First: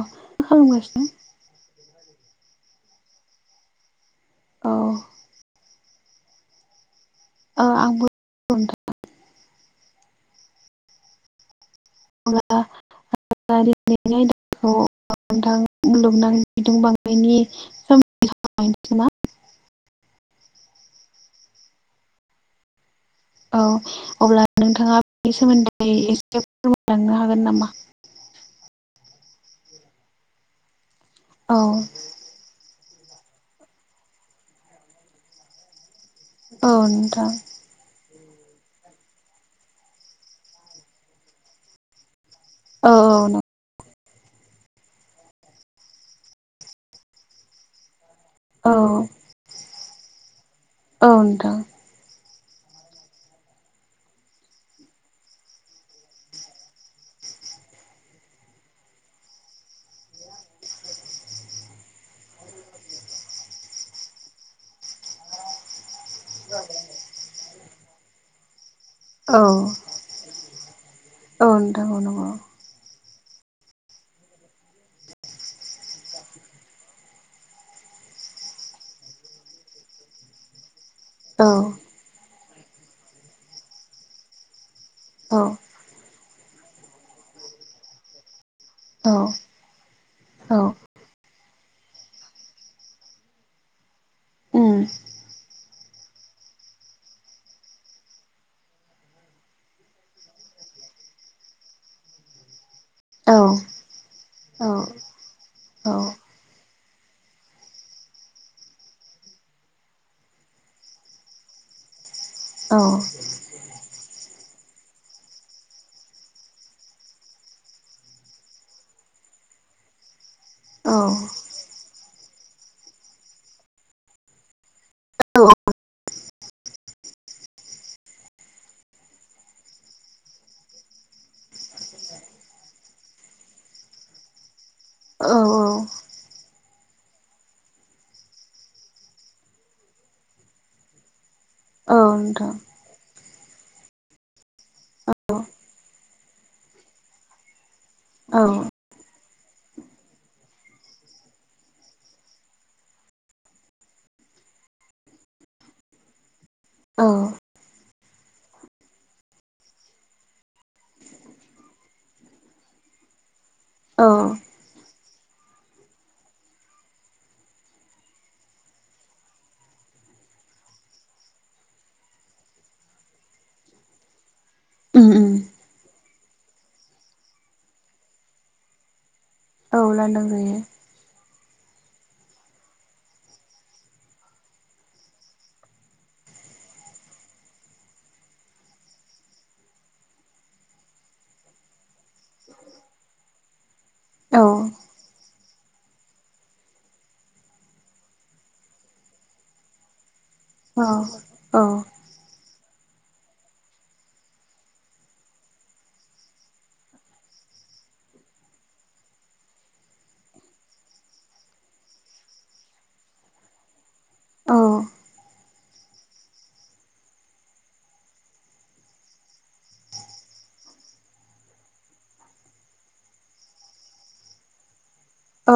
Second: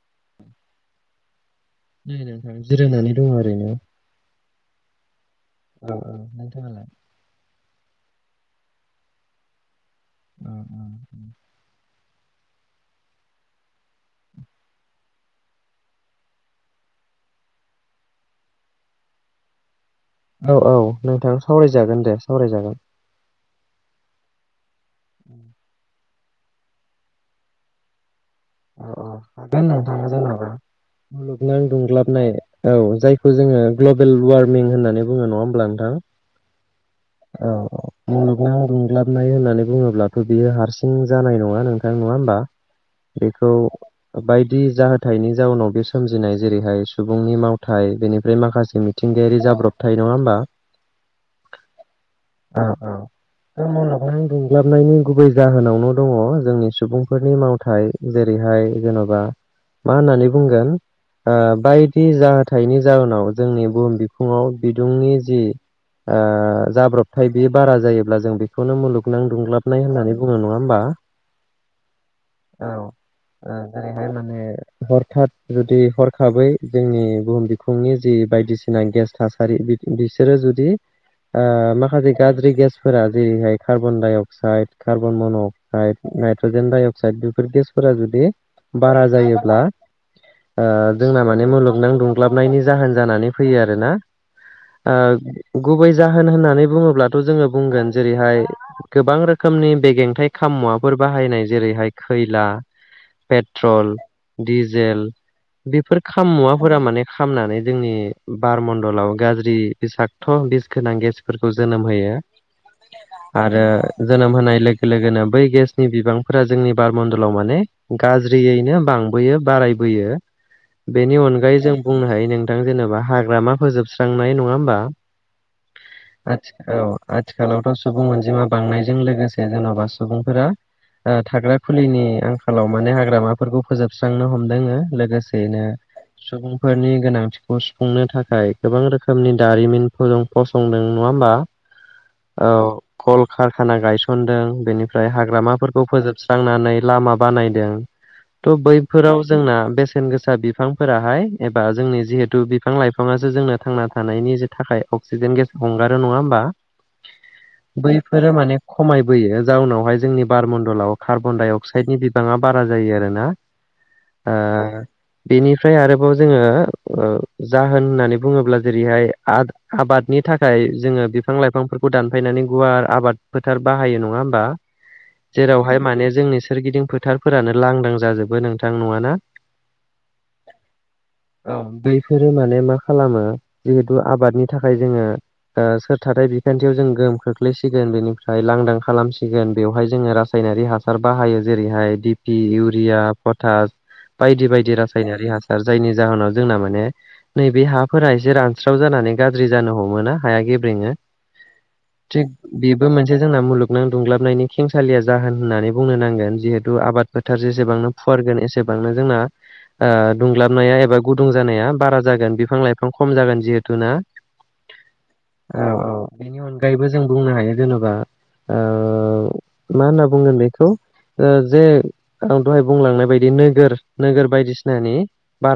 अ मा खालामगासिनो? नै नोंथां जिरायनानै दं ओरैनो औ औ औ नोंथाङालाय आंबो [unintelligible] नोंथां [unintelligible] [unintelligible] दिनैनि आयदाखौ नोंथां मुलुगनां बिदुं बांनायनि सोमोन्दै सावरायनोसै नामा औ औ नोंथां सावरायजागोन दे सावरायजागोन औ अब्ला नोंथाङा बेनि सोमोन्दै [unintelligible] फोरमायलांनो हागोन नामा? अ हागोन नोंथाङा जेनबा औ मुलुगनां दुंग्लाबनाय औ जायखौ जोङो ग्लबेल वार्मिं होननानै बुङो नङा होमब्ला नोंथां औ नोंथां मुलुगां दुंग्लाबनाय होननानै बुङोब्लाथ' बियो हारसिं जानाय नङा नोंथां नङा होमबा औ बेखौ बायदि जाहोथायाइनि जाउनाव बे सोमजिनाय जेरैहाय सुबुंनि मावथाय बेनि ओमफ्राय औ नों औ माखासे मिथिंगायारि जाब्र'बथाय नङा होमबा औ नोंथां औ ओं बे दुंग्लाबनायनि गुबै जाहोनावनो दङ जोंनि सुबुंफोरनि मावथाय जेरै थाय जेन'बा मा होननानै बुंगोन ओ बायदि जाहोथायनि जाउोनाव जोंनि बुहुम बिखुङाव बिदुंनि जि आ नाथाय बे बारा जायोब्ला जों बेखौनो मुलुगनां औ दुंग्लाबनाय होननानै बुङो नङा होमबा औ नोंथां नांगौ औ ओ जेरैहाय माने हरख जुदि हरखाबै जोंनि बुहुम बिखुंनि जि बायदिसिना गेस थासारि बिसोरो जुदि ओ औ माखासे गाज्रि गेसफोरा जेरैहाय कार्बन डाइ अक्साइड कार्बन मन' औ अक्साइड नाइट्रजेन डाइ अक्साइड बेफोर गेसफोरा जुदि बारा औ जायोब्ला औ आ जोंना मुलुगनां दुंग्लाबनायनि जाहोन जानानै फैयो आरोना उम गुबै जाहोन होननानै बुङोब्लाथ' जोङो बुंगोन जेरैहाय गोबां रोखोमनि बेगेंथाइ खाम मुवाफोर बाहायनाय जेरैहाय खैला औ पेट्रल औ दिडिजेल औ बेफोर खाम मुवाफोरा माने खालामनानै जोंनि बारमणडलाव गाज्रि बिसाखत' बि गोनां गेसफोरखौ जोनोम होयो औ आरो जोनोम होनाय लोगो लोगोनो बै गेसनि बिबांफोरा जोंनि बारमडलाव माने गाज्रियैनो बांबोयो बाराय बोयो औ बेनि अनगायै जों बुंनो हायो नों थां जेनेबा हाग्रामा फोजोबस्रांनाय नङा होमबा औ आथिखालावथ' सुबुं अनजिमा बांनायजों लोगोसे जेन'बा सुबुंफोरा आ थाग्रा खुलिनि आंखालाव माने हाग्रामाफोरखौ फोजोबस्रांनो हमदों लोगोसेनो सुबुंफोरनि गोनांथिखौ सुफुंनो थाखाय गोबां रोखोमनि दारिमिन फोर दं फसंदों नङा होमबा औ नोंथां खारखाना गायसनदों बेनिफ्राय हाग्रामाफोरखौ फोजोबस्रांनानै लामा बानायदों औ थ' बैफोराव जोंना बेसेन गोसा बिफांफोराहाय एबा जोंनि जिहेथु बिफां लाइफाङासो जोंनो थांना थानायनि थाखाय अक्सिजेन गेस हंगारो नङा होमबा औ बैफोरो माने खमायबोयो जाउनावहाय जोंनि बारमणडलाव कार्बन डाइ अक्साइडनि बिबाङा बार बारा जायो आरोना औ ओ बेनिफ्राय आरोबाव जोङो औ जाहोन होननानै बुङोब्ला जेरैहाय आ आबादनि थाखाय जोङो बिफां लाइफांफोरखौ दानफायनानै गुवार आबाद फोथार बाहायो नङा होमबा उम उम जेरावहाय माने जोंनि सोरगिदिं फोथारफोरानो लांदां जाजोबो नोंथां नङाना औ लांदां जायो औ दैफोरो माने मा खालामो जिहेथु आबादनि थाखाय जोङो ओ सोरथथाय [unintelligible] बिखानथियाव जों गोहोम खोख्लैसिगोन बेनिफ्राय लांदां खालामसिगोन बेवहाय जोङो रासाय नारि हासार बाहायो जेरैहाय डिपि, इउरिया, पटास बायदि बायदि औ रासायनारि हास सार जायनि जाहोनाव जोंना माने नैबे हाफोरा एसे रानस्राव जानानै गाज्रि जानो हमोना हाया गेब्रेङो औ थिग बेबो मोनसे जोंना मुलुगनां दुंलाबनायनि खेंसालिया जाहोन होननानै बुंनो नांगोन जिहेथु आबाद फोथारजों एसेबांनो फुवारगोन एसेबांनो जोंना ओ दुंग्लाबनाया एबा गुदुं जानाया बारा जागोन बिफां लाइफां खम जागोन जिहेथु ना औ औ औ बेनि अनगायैबो जों बुंनो हायो जेनेबा ओ मा होनना बुंगोन बेखौ ओ जे आं दहाय बुंलांनाय बायदि नोगोर नोगोर बायदिसिनानि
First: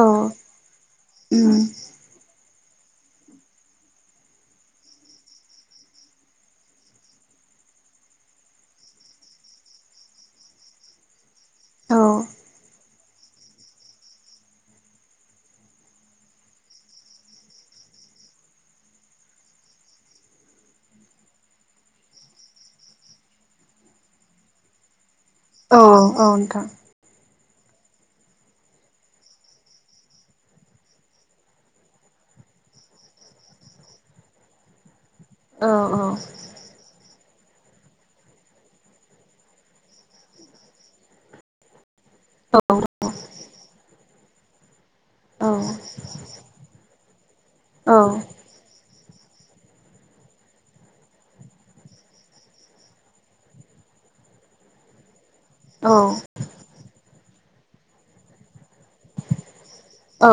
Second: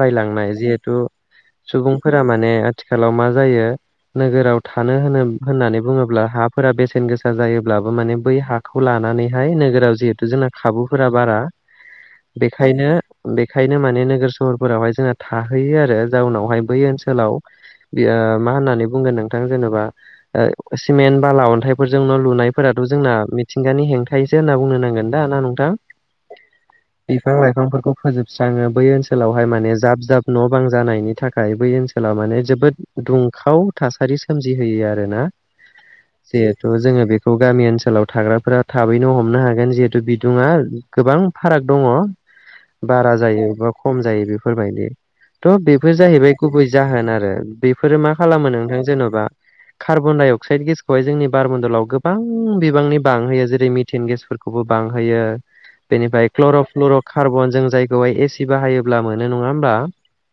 औ जिहेथु उम सुबुंफोरा माने आथिखालाव मा जायो नोगोराव थानो होनो होननानै बुङोब्ला हाफोरा बेसेन गोसा जायोब्लाबो माने बै हाखौ लानानै लानानैहाय नोगोराव जिहेतु जोंना खाबुफोरा बारा औ बेखायनो बेखायनो माने नोगोर सहरफोरावहाय जोंना थाहैयो आरो जाउनावहाय बै ओनसोलाव मा होननानै बुंगोन नोंथां जेनेबा सिमेन्ट बाला अन्थाइफोरजों न' लुनायफोराथ' जोंना मिथिंगानि हेंथायैसो होनना बुंनो नांगोन दा ना नोंथां औ औ नथां बिफां लाइफांफोरखौ फोजोबस्राङो बै ओनसोलावहाय माने जाब जाब न' बां जानायनि थाखाय बै ओनसोलाव माने जोबोद दुंखाव थासारि सोमजि होयो आरोना औ औ जिहेथु जोङो बे बे गामि ओनसोलाव थाग्राफोरा थाबैनो हमनो हागोन जिहेथु बिदुुङा गोबां फाराग दङ औ बारा जायो बा खम जायो बेफोरबायदि औ थ' बेफोर जाहैबाय गुबै जाहोन आरो बेफोरो मा खालामो नोंथां जेन'बा कार्बन डाइ अक्साइड गेसखौहाय जोंनि बारमन्दलाव गोबां बिबांनि बांहोयो जेरै मिटेन गेसफोरखौबो बांहोयो औ बेनिफ्राय क्लर' फ्लुर' कार्बन जों जायखौहाय एसि बाहायोब्ला मोनो नङा होमबा औ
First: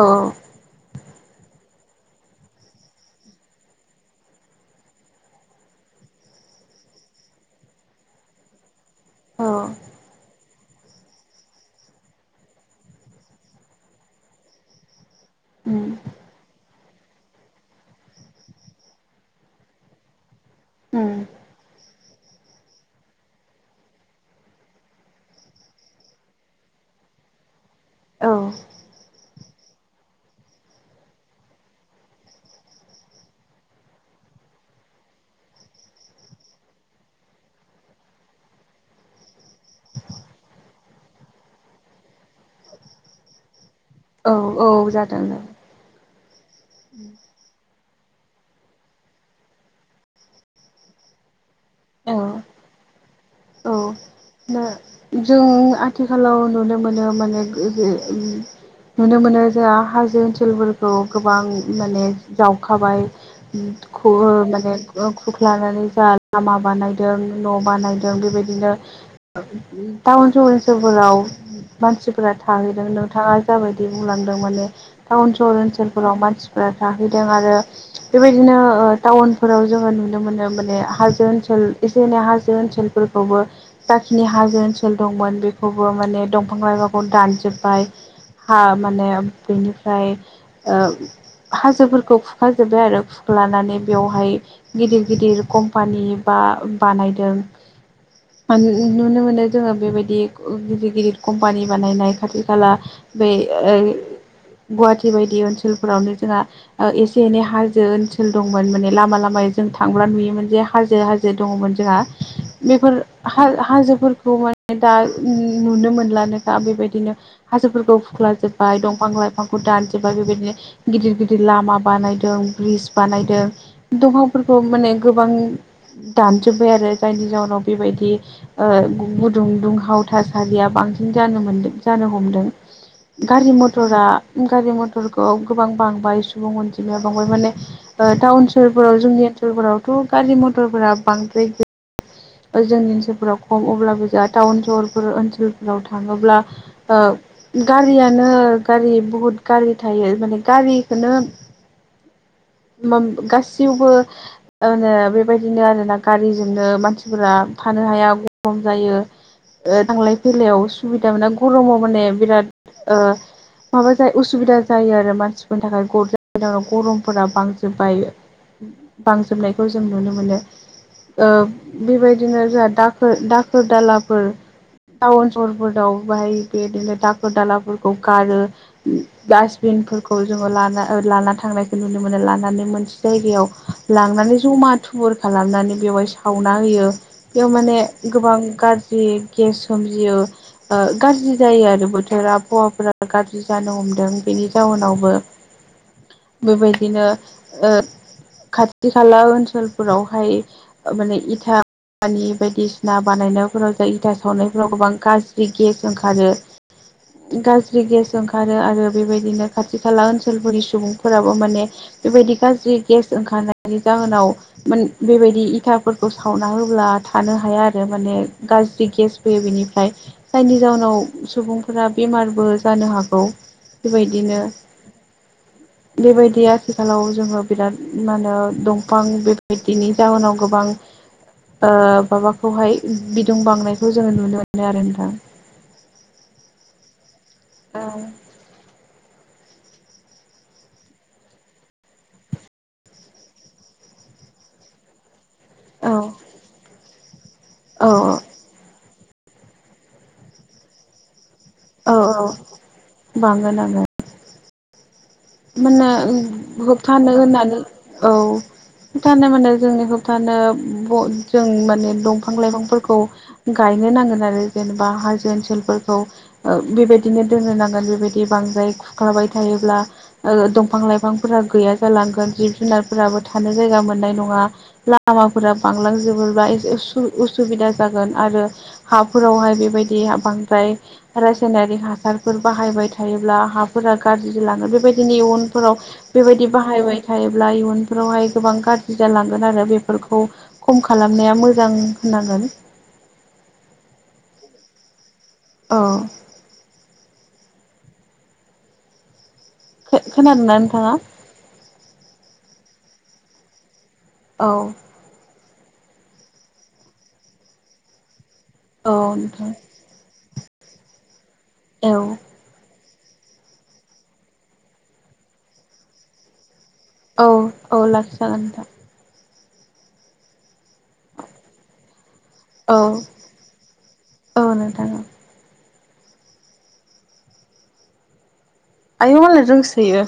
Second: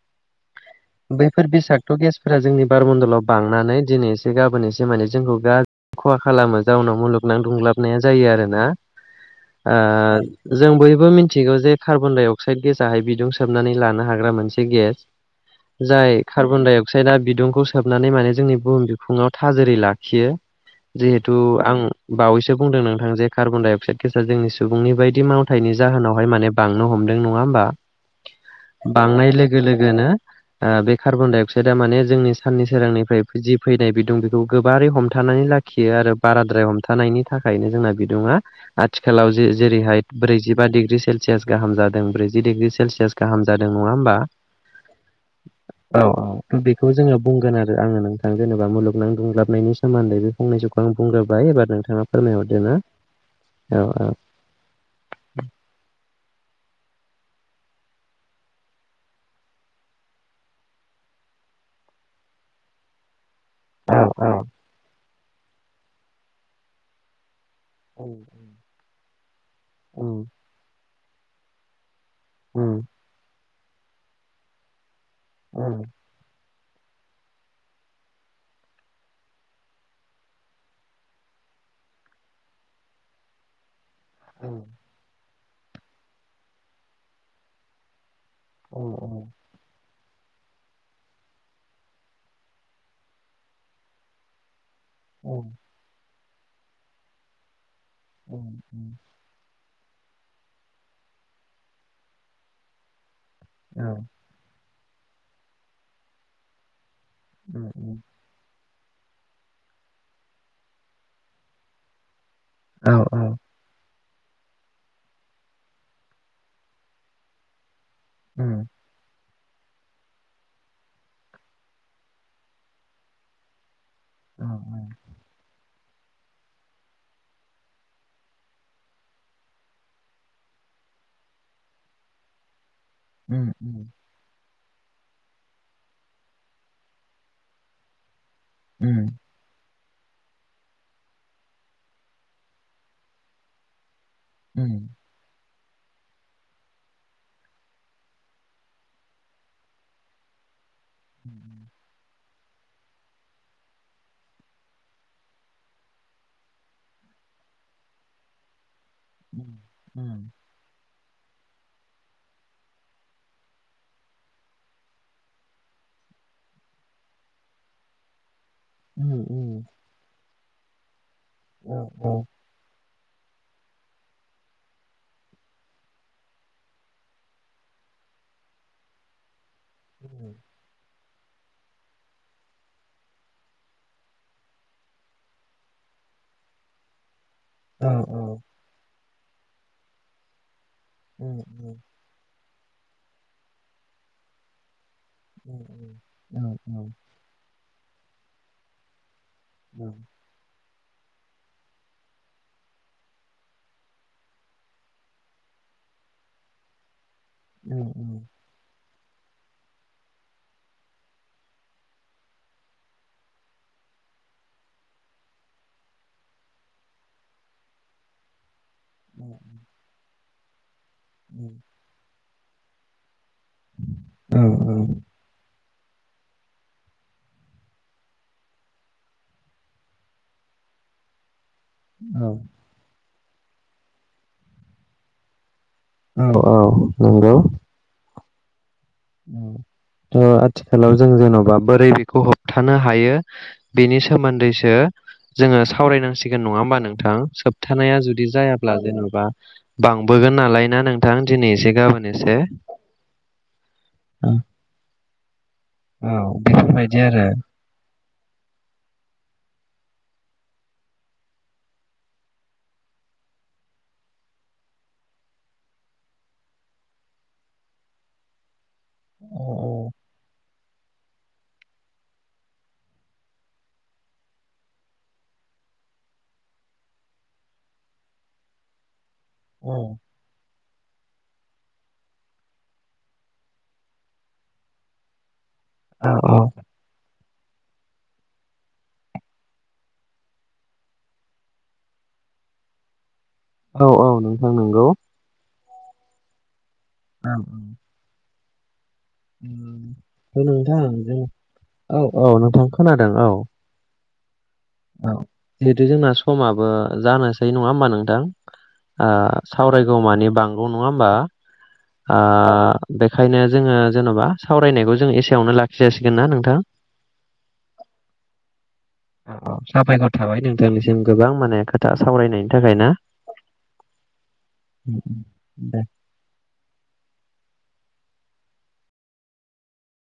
बैफोर बिसादखौ गेसफोरा जोंनि बारमन्दलाव बांनानै दिनै एसे गाबोन एसे माने जोंखौ गाज्रि खहा खालामो जाउनाव मुलुगनां दुंग्लाबनाया जायो आरोना औ ओ जों बयबो मिथिगौ जे कार्बन डाइ अक्साइड गेज आहाय बिदुं सोबनानै लानो हाग्रा मोनसे गेस उम जाय कार्बन दाइ अक्साइदआ बिदुंखौ सोबनानै माने जोंनि बुहुम बिफुङाव थाजोरै लाखियो उम जिहेतु आं बावैसो बुंदों नोंथां जे कार्बन डाइ अक्साइड गेसा जोंनि सुबुंनि बायदि मावथायनि जाहोनावहाय माने बांनो हमो नङा होमबा औ बांनाय लोगो लोगोनो बे कार्बन डाइ अक्साइड थार माने जोंनि साननि सोरांनिफ्राय जि फैनाय बिदुं बेखौ गोबारै हमथानानै लाखियो आरो बाराद्राय हमथानायनि थाखायनो जोंना बिदुङा आथिखालाव जेरैहाय ब्रैजिबा डिग्रि सेलसियास गाहाम जादों ब्रैजि डिग्रि सेलसियास गाहाम जादों नङा होमबा औ औ जादों औ बेखौ जोङो बुंगोन आरो आङो नोंथां जेनेबा मुलुगनां दुंग्लाबनायनि सोमोन्दै बे फंनैसोखौ आं बुंग्रोबाय एबार नोंथाङा औ फोरमायहरदो ना औ दा जों आथिखालाव नुनो मोनो माने [unintelligible] नुनो मोनो जोंहा हाजो ओनसोलफोरखौ गोबां माने जावखाबाय औ माने खुख्लानानै जा लामा बानायदों न' बानायदों बेबायदिनो औ टाउन सहर ओनसोलफोराव मानसि थाहैदों नोंथाङा जाबायदि बुंलांदों माने टाउन सहर ओनसोलफोराव मानसि थाहैदों आरो बेबायदिनो टाउनफोराव जोङो नुनो मोनो माने हाजो ओनसोल ओ एसे एनै हाजो ओनसोलफोरखौबो जाखिनि हाजो ओनसोल दंमोन बेखौबो माने दंफां लाइफांखौ दानजोब्बाय हा औ माने ओमफ्राय हाजोफोरखौ खुखाजोबबाय आरो खुख्लानानै बेवहाय गिदिर गिदिर कम्पानि बा बानायदों नुनो मोनो जोङो बेबायदि गिदिर गिदिर कम्पानि बानायनाय खाथि खाला बे गुवाहाटि बायदि ओनसोलफोरावनो जोंहा एसे एनै हाजो ओनसोल दङ मोन माने लामा लामायाव जों थांब्ला नुयोमोन जे हाजो हाजो दङमोन जोंहा बेफोर औ औ हाजोफोरखौ माने दा नुनो मोनलानोखा बेबायदिनो हाजोफोरखौ खुख्ला जोब्बाय दंफां लाइफां फोरखौ दानजोबाय बेबायदिनो गिदिर गिदिर लामा बानायदों ब्रिज बानायदों दफांफोरखौ माने गोबां दानजोब्बाय आरो जायनि जाउनाव बेबायदि ओ गुदुं दुंहाव थासारिया बांसिन जानो मोनदों जानो हमदों गारि मथरा गारि मथ'रखौ गोबां बांबाय सुबुं अनजिमाया बांबाय माने ओ टाउन सोहोरफोराव जोंनि ओनसोलफोरावथ' गारि मथरफोरा बांद्राय गैया जोंनि ओनसोलफोराव खम अब्लाबो जोंहा टाउन सहरफोर ओनसोल आव थाङोब्ला ओ गारियानो गारि बहुद गारि थायो माने गारि खोनो गाससिआवबो ओ बेबायदिनो आरोना गारिजोंनो मानसि फोरा थानो हाया गरम जायो ओ थांलाय-फैलायाव असु- बिदा मोना गरमाव माने बिराद ओ माबा जाय उसुबिदा जायो आरो मानसिफोरनि थाखाय ग गरमफोरा बांजोबबाय बांजोबनायखौ जों नुनो मोनो ओ बेबायदिनो जाहा दा दाखोर दालाफोर टाउन सहरफोराव बाहाय बेदिनो दाखोर दालाफोरखौ गारो गासिबो बिनफोरखौ जोङो लान लाना थांनायखौ नुनो मोनो लानानै मोनसे जायगायाव लांनानै जमा थुबुर खालामनानै बेवहाय खावना होयो बेयाव माने गोबां गाज्रि गेस सोमजियो ओ गाज्रि जायो आरो बोथोरा आबहावाफोरा गाज्रि जानो हमदों बेनि जाउनाव बो बेबायदिनो खाथि खाला ओनसोलफोरावहाय माने इथा आरि बायदिसिना बानायनायफोराव जाय इथा सावनायफोराव गोबां गाज्रि गेस ओंखारो गाज्रि गेस ओंखारो आरो बेबायदिनो खाथि खाला ओनसोलफोरनि सुबुंफोराबो माने बेबायदि गाज्रि गेस ओंखारनायनि जाउना जाहोनाव माने बेबायदि इथाफोरखौ सावना होब्ला थानो हाया आरो माने गाज्रि गेस फैयो बेनिफ्राय जायनि जााउनाव सुबुंफोरा बेमारबो जानो हागौ बेबायदिनो बेबायदि आथिखालाव जोङो बिराद मा होनो दंफां बेबायदिनि जाहोनाव गोबां ओ माबाखौहाय दुं बांनायखौ जोङो नुनो मोनो आरो नोंथां औ औ नंगौ औ औ आथिखालाव जों जेन'बा बोरै बेखौ होबथानो हायो बेनि सोमोन्दैसो जोङो औ सावरायनांसिगोन नङा होमबा नोंथां औ सोबथानाया जुदि जायाब्ला जेन'बा बा बांबोगोन नालाय ना नोंथां दिनै एसे औ गाबोन एसे औ बांगोन आंगोन दा माने होबथानो होननानै औ होबथानो माने जोंनि होब्थानो जों माने दंफां लाइफांफोरखौ गायनो नांगोन आरो जों ओ हाजो ओनसोलफोरखौ ओ बेबायदिनो दोननो नांगोन बेबायदि बांद्राय ख्लाबाय थायोब्ला दंफां-लाइफांफोरा गैया जालांगोन जिब-जुनारफोराबो थानो जायगा मोननाय नङा लामा फोरा बांलांजोबोबा एसे उसु उसुबिदा जागोन आरो हा फोरावहाय बेबायदि बांद्राय रासायनारिक हासारफोर बाहायबाय थायोब्ला हाफोरा गाज्रि लाङो बेबायदिनो इयुन फोराव बेबायदि बाहायबाय थायोब्ला इयुनफोरावहाय गोबां गाज्रि जालांगोन आरो बेफोरखौ खम खालामनाया मोजां जागोन औ औ नोंथां नंगौ औ औ औ खोनादोंना नोंथां नोंथाङा जों औ औ नोंथां खोनादों औ औ औ जिहेथु जोंना समाबो जानोसै नङा होमबा नोंथां औ नोंथां सावरायगौ मानि बांगौ नङा होमबा औ बेखायनो जोङो जेनबा सावरायनायखौ जों एसेयावनो लाखि जासिगोन ना नोंथां औ औ लाखिजागोन नोंथां औ औ साबायखर थाबाय नोंथांनिसिम गोबां माने खोथा सावरायनायनि थाखाय औ ना औ नोंथां दे आय मालय रोंसोयो